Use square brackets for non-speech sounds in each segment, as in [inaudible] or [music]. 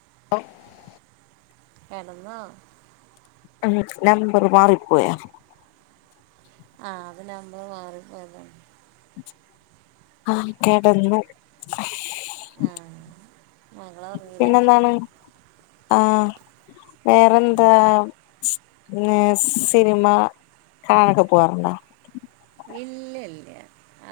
[unintelligible] കെടന്നോ ഉം നമ്പറ് മാറിപ്പോയാ ആ അത് നമ്പർ മാറിപ്പോയതാ ആഹ് കെടന്നു ആ മകൾ ഉറങ്ങിയില്ലേ പിന്നെ എന്താണ് ആഹ് ആ വേറെന്താ പിന്നെ സിനിമ കാണാനൊക്കെ പോവാറുണ്ടോ ഇല്ല ഇല്ല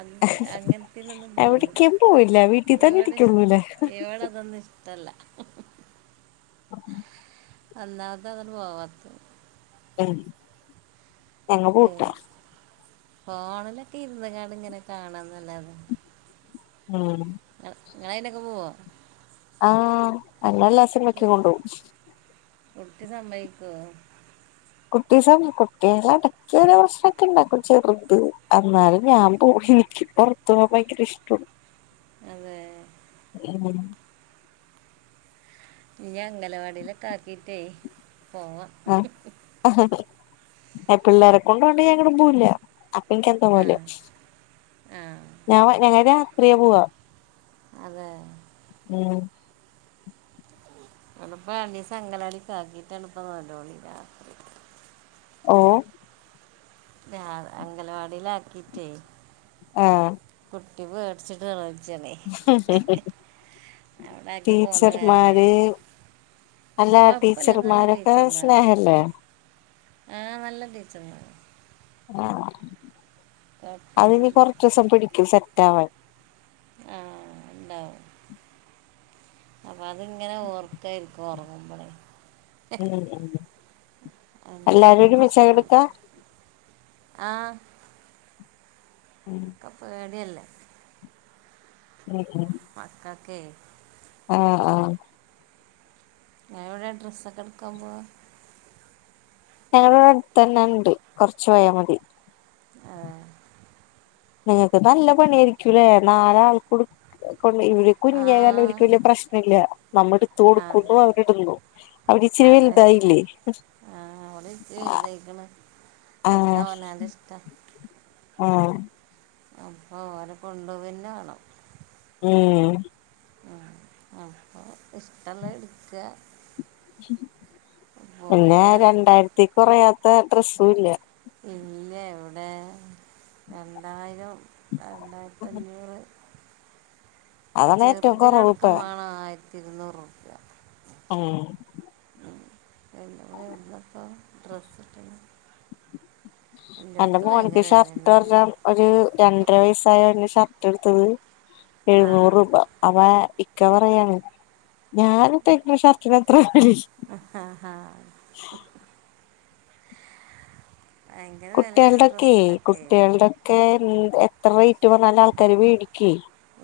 അത് അങ്ങൻത്തേനൊന്നും പോകൂല്ല എവിടേക്കും പോവില്ല വീട്ടിൽ തന്നെ ഇവിടെ ഇരിക്കുള്ളൂല്ലേ ഇവിടെ അതൊന്നും ഇഷ്ടല്ല ഉം ആഹ് ഒന്നാമത്തതതാണ് പോവാത്തത് ഉം ഞങ്ങ ഏ പോവൂട്ടാ ഫോണിലൊക്കെ ഇരുന്നങ്ങാണ്ടിങ്ങനെ കാണുന്നല്ലാതെ ഉം ഇങ്ങളയെനൊക്കെ പോവോ ആഹ് എന്നെ എല്ലാ സിനിമക്കും കൊണ്ടു പോകും കുട്ടി സമ്മയ്ക്കോ കുട്ടി സ കുട്ടി എടക്ക് ഒരു പ്രശ്നൊക്കെ ഇണ്ടാകും ചെറുത് എന്നാലും ഞാൻ പോകും എനിക്ക് പൊർത്തുപൂവാൻ ഭയ്ങ്കര ഇഷ്ടോ അതെ ഉം ഇനി അങ്കലവാടീലൊക്കാക്കീട്ടേ പോകാം ആ പിള്ളേരെ കൊണ്ടോവാണ്ട് ഞാൻ എങ്ങടും പോവൂല്ല അപ്പം ഇൻക്ക് ആ എന്തോപോലെയാവും ആ ഞാൻ ഞങ്ങൾ രാ ത്രിയാ പോവാ അതെ ഉം ഇവടപ്പം രണ്ടീസം അങ്കലാടിക്ക് ആക്കിട്ടാണ് ഇപ്പം നോളോളി ഇല്ലാത്തത് ഓ ഞാവ് അംഗലവാടിൽ ആക്കിട്ടേ ഉം കുട്ടി പേട്ച്ച്ട്ട് [unintelligible] ച്ചാണേ അവ്ടാക്കി പോന്ന കാരണേ ടീച്ചർമാര് അല്ല കൊഴപ്പല്ല നല്ല ടീച്ചർമാരൊക്കെ ടീച്ചർമ്മാരാ സ്നേഹല്ലേ ആ നല്ല ടീച്ചർമ്മാരാ ആ അത് ഇനി കൊർച്ചുസം പിടിക്കും സെ റ്റാവാൻ ആ ഇണ്ടാവും ആപ് അതിങ്ങനെ ഓർക്കായിരിക്കും ഒ നമ്മളെ ഉം അതിൻ്റെ എല്ലാരും ചെറിയ ഒരുമിച്ചാ പ്രശ്നമുണ്ട് കെട്ക്കാ ആ ഒക്കെ പേടി അല്ലേ ഉം ഉം മക്കക്കെയ് ആ ആ ഞാൻ ഇവിടെ ഡ്രസ്സൊക്കെ ഇട്ക്കാൻ പോവാ ഞങ്ങളെ ഇവടെ അട്ത്തെന്നെ ഇണ്ട് കൊർച്ച് പോയാ മതി നിങ്ങക്ക് നല്ല പണിയായിരിക്കുംലെ നാലാൾക്കും ഇട്ക്കാ കൊണ്ട് ഇവര് ആ കുഞ്ഞയാലും ഇവൽക്ക് വല്ല്യ പ്രശ്നം ഇല്ല നമ്മ എടുത്ത് ആ ആ കൊടുക്കുന്നു അവരിടുന്നു അവര് ഇച്ചിരി അതെ വെല്തായില്ലേ ആ അവള് ഇച്ചി വലുതായിക്കണ് ഒക്കെ അവനാൻ്റെ ഇഷ്ടാ ആ അപ്പ ഓരെ കൊണ്ടോവെന്നെ വേണം ഉം അപ്പം ഇഷ്ടള്ളെ ഇട്ക്കാ പിന്നെ രണ്ടായിരത്തി കൊറയാ ത്ത ഡ്രസ്സും ഇല്ല ഇല്ല ഇവ്ടെ രണ്ടായിരം രണ്ടായിരത്തി അഞ്ഞൂറ് അതാണ് ഏറ്റവും കൊറവ് ചെർതിനടക്കം ഇപ്പ വാണം ആയി ഇരുന്നൂറ് റുപ്യ ഉം [unintelligible] എന്റെ എല്ലായിടത്തും മോന്ക്ക് ഭയങ്കര വില ഷർട്ട് തന്നെയല്ലേ പറഞ്ഞാ ഒരു രണ്ടര വയസ്സായ അവന് ഷർ ട്ടെടുത്തത് ആ എഴുന്നൂറ് രൂപ അത ഇക്ക പറയാണ് ഞാനിപ്പ ഇട്ടിരിക്കുന്ന ഷർട്ടിന് എത്ര വില ആഹ ഹാ ഭയങ്കര വിലയാണ് കുട്ടികളുടൊക്കെ ഡ്രസ്സിനൊക്കെ കുട്ടികളുടൊക്കെ എത്ര റേറ്റ് പറഞ്ഞാലും ആൾക്കാര് വേടിക്കുവേ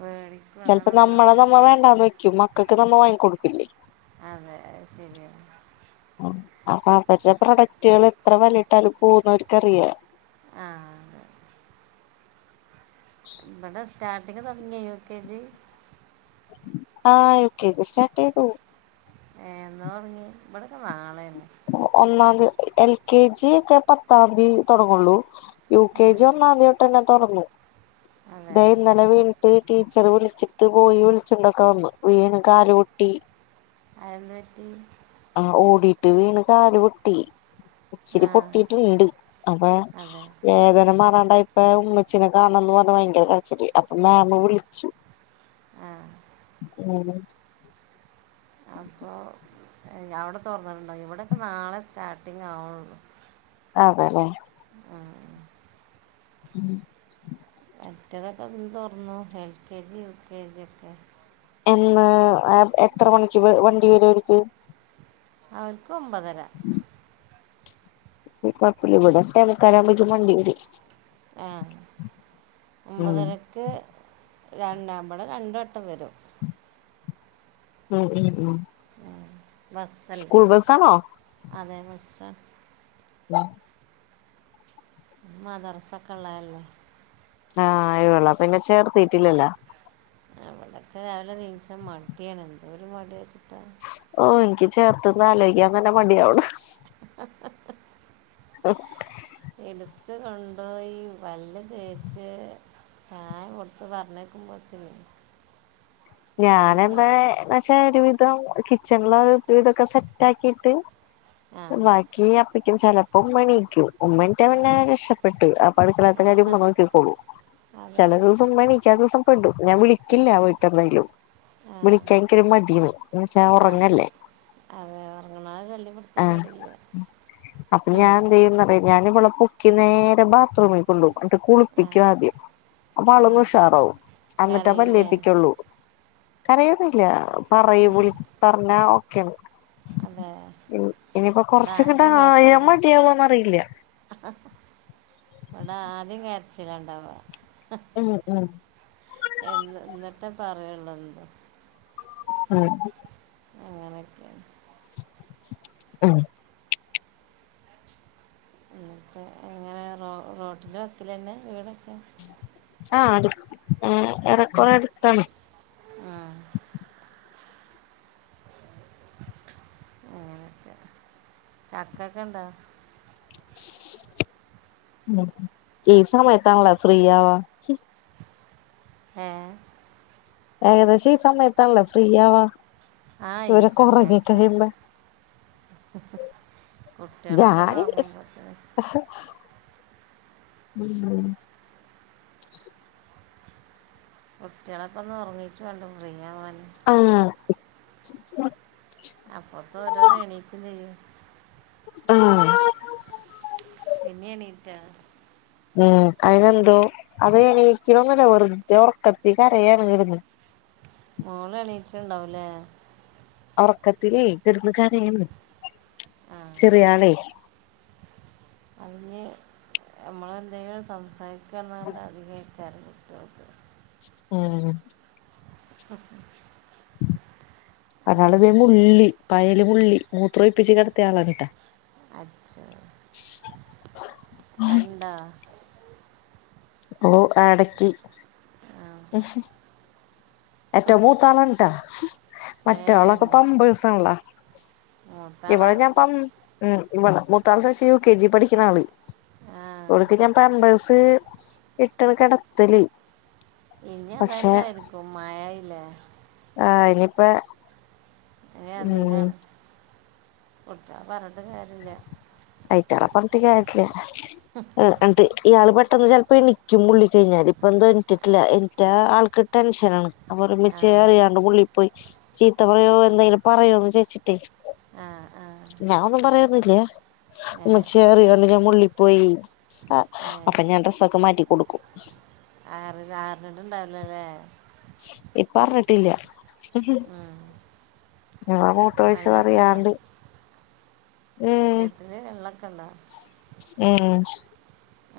മേടിക്കും അതാണ് ചിലപ്പോ നമ്മളെ ഒന്നാമത് നമ്മൾ വേണ്ടാന്ന് വെക്കും മക്കൾക്ക് നമ്മ വാങ്ങി കൊടുക്കും. [inaudible] അത ശരിയാ അപ്പൊ അവരുടെ പ്രൊഡക്റ്റുകൾ എത്ര വലയിട്ടാലും പോകുന്ന അവർക്ക്റിയാ ആഹ ബടാ സ്റ്റാർട്ടിങ് തുടങ്ങിയ യു കെ ജി ആഹ് യു കെ ജി സ്റ്റാർട്ടചെയ്തു ഏന്നാ തുടങ്ങി ഇവിടെൊക്കെ നാളെന്ന ഒന്നാംയ എൽ കെ ജി ഒക്കെ പത്താം തിയതി തുടങ്ങുള്ളൂ യു കെ ആ ജി ഒന്നതിത്തോട്ടെന്നെ തുറന്ന് അതെ ഇതൈ ഇന്നലെ വീണിട്ട് ടീച്ചർ വിളിച്ചിട്ട് പോയി വിളിച്ചുണ്ടോക്ക വന്ന് വീണ് കാല പൊട്ടി അഅതെന്തു പറ്റി ടിവീ കാലു പൊട്ടി ആ ഇച്ചിരി പൊട്ടിട്ടുണ്ട് അപ്പൊ അതെ വേദന മാറാൻ ഇപ്പ ഉമ്മച്ചീനെ കാണന്ന് പറഞ്ഞ ഭയങ്കര കരചിൽ അപ്പൊ മാമ വിളിച്ചു ആ ഉം അപ്പൊ അവിടെ തോറന്നിട്ടുണ്ടാവ ഇവിടെൊക്കെ നാളെ സ്റ്റാർട്ടിങ് ആവുള്ളു അതല്ലെ ഉം മറ്റതൊക്കെ തോറന്നു L K G U K G ഒക്കെ എന്ന് എത്ര മണിക്ക് വണ്ടി വരുംഅവർക്ക് അവർക്ക് ഒമ്പതര കൊഴപ്പല്ല ഇവിടെ ഏട്ടമുക്കൽ ആവുമ്പോക്കനും വണ്ടി വരും ആഹ ഉം ഒമ്പതരക്ക് രണ്ടാ്പടെ രണ്ടു വട്ടം വരും ഉം ഉം ഉം ഉം ബസ്സല്ലേ സ്കൂൾ ബസ്സാണോ അതേപക്ഷ വഹ മദറസൊക്കെ ഉള്ളല്ലേ ആഹ് അയവെള്ളപ്പ പിന്നെ ചേർത്തീട്ടില്ലല്ലോ അവിടൊക്കെ രാവിലെ നീൻച്ച മടിയാണ് എന്തോ ഒരു മട വെച്ചിട്ട ഓ എനിക്ക് ചേർത്ത്ന്ന് ആലോചിക്കാൻ തന്നെ മടിയാവണ് അ എടുത്ത കൊണ്ട്യി പല്ല് തേച്ച് ചായ കൊടുത്ത് പറഞ്ഞേക്കുമ്പോത്തിന ഞാന എന്താ എന്ന വച്ചാ ഒരു ഇ കിച്ചണില ഇതൊക്കെ സെറ്റ് ആക്കിട്ട് ആ ബാക്കി ചിലപ്പം എണിക്കൂം ഉമ്മ എണ്ണീറ്റുകഴിഞ്ഞാൽ അതെ രക്ഷപ്പെട്ടു ആ പഠിക്കലത്ത കാര്യം നോക്കിക്കോളൂം അതെ ചില ദിവസം ഉമ്മ എണ്ണീക്കാത്ത ദിവസം ഉണ്ടു ഞാൻ വിളിക്കില്ല വീട്ടെന്തായലും ആ വിളിക്കാൻ എനിക്കരു മടിയാണ് എന്നു വച്ചാ ആ ഉറങ്ങല്ലേ. അതെ ഉറങ്ങണത് ആ ശല്യപ്പെടുത്താൻ പാടില്ല അപ്പൊ ഞാൻ എന്ത് ചെയ്യുമെന്നറിഞ്ഞ ഞാൻ ഇവളെ പൊക്കി നേരെ ബാത്റൂമിൽ കൊണ്ടോകും എന്നിട്ട് ആ കുളിപ്പിക്ക ആദ്യം. അപ്പൊ ആ അവളങ്ങ് ഉഷാറാവും എന്നിട്ട് കരയൂലേ പല്ലുതേപ്പിക്കുള്ളൂ. കരയത്തില്ല പറയൂ ആ വിളി പറഞ്ഞാ ഓക്കെയാണ് അതെ ഇനിയിപ്പോ ഇവിടെ കൊറച്ചങ്ങട്ട് ആദ്യം ആയാ കരച്ചില് മതിയാവോന്നറിയില്ല ഇവിട ആദ്യം കര ചിലാണുണ്ടാവുക ഉം ഉം എന്ന് എന്നിട്ടേ പറയുള്ളൂ എന്തോ ഉം അങ്ങനൊക്കെയാ ഉം എന്നിട്ട് എങ്ങനെ റോട്ടിൻറെ വക്കിൽതന്നെയാ വീട്? ആ ആണു ഏറെക്കുറെ അടുത്താണ് ആ ഒക്കെ ചക്കയൊക്കെ ഉണ്ടോ? ഈ സമയത്താണല്ല ഫ്രീ ആവാ ഏ ഏകദേശം ഈ സമയത്താണല്ലെ ഫ്രീയാവാ ആ ഈ സമയത്ത് കുട്ടികളൊക്ക ഒന്നു ഞാന് ഉങ്ങുമ്പത്തേ ഉം കുട്ടികളൊക്കെ ഒന്നും ഉറങ്ങീട്ട് വേണ്ട ഫ്രീയാവാൻ ആ അപ്പൊത്ത് ഓരോന്ന് എണീക്കും ചെയ്യും ആ പിന്നെയും എണീട്ടോ ഉം അതിനെന്തോ അത് എനിക്കലൊന്നുമില്ല വെറുതെ ഉറക്കത്തിൽ കരയാണ് കിടുന്ന് മോള് എണീറ്റിട്ടുണ്ടാവുല്ലേ ഉറക്കത്തില് കിടുന്നു കരയണത് ആ ചെറിയാളെ അതിന് നമ്മളെന്തെലും സംസാരി കുന്നോണ്ടാ അധികം [unintelligible] ഉം അ [unintelligible] ഒരാളിതേ ്രയിപ്പിച്ച് കിടത്തയാളാ ക കേട്ടാ [unintelligible] അചോ അണ്ടാ ഓ ആടക്കി ആ ഏറ്റോ മൂത്താളട്ടാ ഏ മറ്റയാളൊക്കെ മു- പമ്പഴസള്ള മൂത്താളാ ഇവടെ ഞാൻ പ ഉം ഇവടെ മൂത്തയാൾ യു കെ ജി പഠിക്കുന്ന ആള് ആ കൊടുക്ക് ഞാൻ പാമ്പേഴ്സ് സ [unintelligible] ഇട്ടണ കിടത്തല് ഇനി അത്‌ പക്ഷെ തന്നെയിരിക്കും മഴല്ലേ ആ ഇനിയിപ്പ ഉം അധികാണ് ട്ട വ [unintelligible] ആയിട്ടളെപ്പത്തക്ക ആയിട്ടില്ല എന്ന് ഇയാള് പ [unintelligible] ചിലപ്പോ എനിക്കും മുള്ളി കഴിഞ്ഞാല് ഇപ്പ എന്തും എണീറ്റിട്ടില്ല എണീറ്റാ ആൾക്ക് ടെൻഷനാണ് ആ അരുമിച്ചേറിയാണ്ട് മുള്ളിൽ പോയി ചീത്ത പറയോ എന്തെങ്കിലും പറയോ എന്ന് ചോദിച്ചിട്ടേ ആ ആ ഒന്നുമില്ല ഏ ഉമ്മച്ചറിയാണ്ട് ഞാൻ മുള്ളി പോയി ഏ അപ്പൊ ഞാൻ ഡ്രസ്സൊക്കെ മാറ്റി കൊടുക്കും ആറി ആറിട്ട ഇണ്ടാവണല്ലേ ഇപ്പറിഞ്ഞിട്ടില്ല ഉം ഞാൻ മൂത്രമൊഴിച്ചതറിയാണ്ട് വീട്ടിലെ വെള്ള ഉം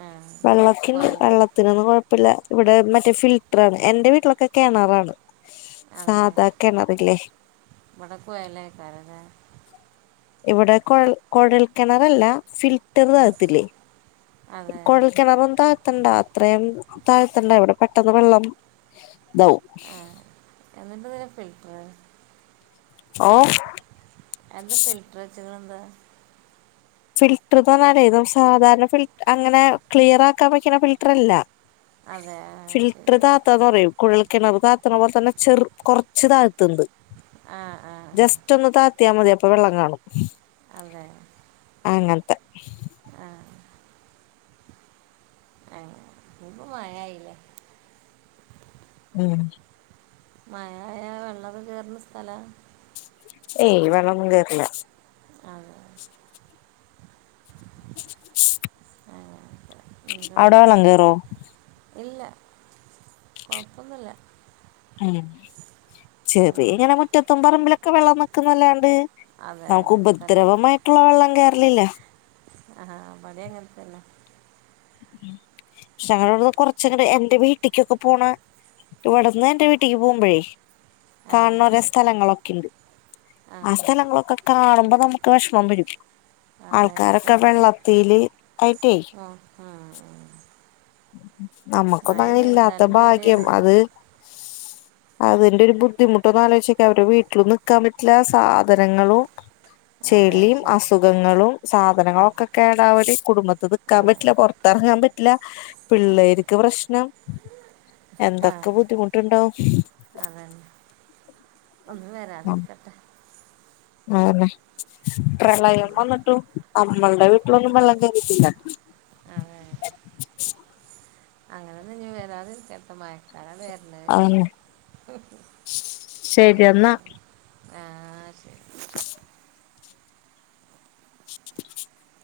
ആ വെള്ളത്തിന് കുഴൽ വെള്ളത്തിന് ഒന്നും കുഴ ല്ല ഇവിടെ മറ്റേ ഫിൽറ്ററാണ് എന്റെ വീട്ടിലൊക്കെ കിണറാണ് അതെ സാധാ കിണറില്ലേ വടക്കയല്ലക്കാരതെ [unintelligible] ഇവിടെ കുഴൽ കുഴൽ കിണറല്ല ഫിൽറ്റർ ആ താഴത്തില്ലേ അതെ കുഴൽ കിണറതും താഴ് തണ്ട അത്രയും താഴത്തന്നെ ഇവിടെ പെട്ടെന്ന് വെള്ളം ഇതാവും ആഹ് എന്നിട്ട ആഹ്. ഓ എന്ത് ഫിൽറ്റർ [inaudible] ഫിൽറ്റർന്ന് പറഞ്ഞാലേ സാധാരണ ഫിൽ അങ്ങനെ ക്ലിയർ ആക്കാൻ വെക്കണ ഫിൽറ്റർ അല്ല. അതെ ആ ഫിൽട്ടർ ശരി താഴ്ത്താന്ന് പറയും. കുഴൽക്കിണറു താഴ്ത്തണ പോലെ തന്നെ ചെറു കുറച്ച് താ ആ ആ ജസ്റ്റ് ഒന്ന് താ താഴ്ത്തിയ മതി അപ്പൊ വെള്ളം കാണും. അതെ. അങ്ങനത്തെ. ആഹ്. ആഹ് ഇപ്പ മഴയില്ലേ? ഉം. മഴായ വെള്ളൊക്കെ കേറുന്ന സ്ഥലാ? ഏയ് വെള്ളൊന്നും കേറില്ല. ആഹ്. അങ്ങനെയൊക്കെ എന്താ അവിടെ വെള്ളം കേറോ? കൊഴപ്പൊന്നില്ല. ഉം ചെറിയ ഇങ്ങനെ മുറ്റത്തും പറമ്പിലൊക്കെ വെള്ളം നിക്കുന്നല്ലാണ്ട് അതെ നമുക്ക് അങ്ങനെ തന്നെ ഉപദ്രവമായിട്ടുള്ള വെള്ളം കേയറലില്ല. ആഹാ [unintelligible] അങ്ങനത്തെന്നെ. പക്ഷെ ഞങ്ങളുടെ അവിടന്ന് കൊറച്ചങ്ങട് എന്റെ വീട്ടിക്കൊക്കെ പോണ ഇവിടുന്ന് എന്റെ വീട്ടിലക്ക് പോകുമ്പോഴേ ആ കാണണ ഒരേ സ്ഥലങ്ങളൊക്കെണ്ട്. ആ സ്ഥലങ്ങളൊക്കെ കാണുമ്പോ നമുക്ക് വിഷമം വരും. അതെ ആൾക്കാരൊക്കെ വെള്ളത്തിൽ ആയിട്ടേ ഉം, ഉം, ഉം. [inaudible] നമ്മക്കൊന്നും മഴ അങ്ങനെ ഇല്ലാത്ത പെയ്താലും ഭാഗ്യം പേടിയാണ് അത് അതിന്റെ ഒരു ബുദ്ധിമുട്ടൊന്ന് ആലോച്ചോക്കെ അവരുടെ വീട്ടിലും നിക്കാൻ പറ്റില്ല. സാധനങ്ങളോ അതെ ചെളിയും ശരി അസുഖങ്ങളും ആ സാധനങ്ങളൊക്കെ കേടവല് കുടുംബത്ത് ആ നിക്കാൻ പറ്റില്ല പുറത്തിറങ്ങാൻ ഇല്ല അതെ പിള്ളേർക്ക് പ്രശ്നം ആ എന്തൊക്കെ ബുദ്ധിമുട്ടുണ്ടാവും. ഒന്നും വരാതിരിക്കട്ടെ. ആന്നെ. പ്രളയം ഉം, വന്നിട്ടു നമ്മളുടെ വീട്ടിലൊന്നും വെള്ളം കേ [unintelligible] ആ അങ്ങനെയെന്നും ഇഞ്ഞി വെരാതിരിക്കറട്ടെ മഴക്കാല അതന്നെ ശരി എന്നാ [inaudible] [inaudible] [inaudible]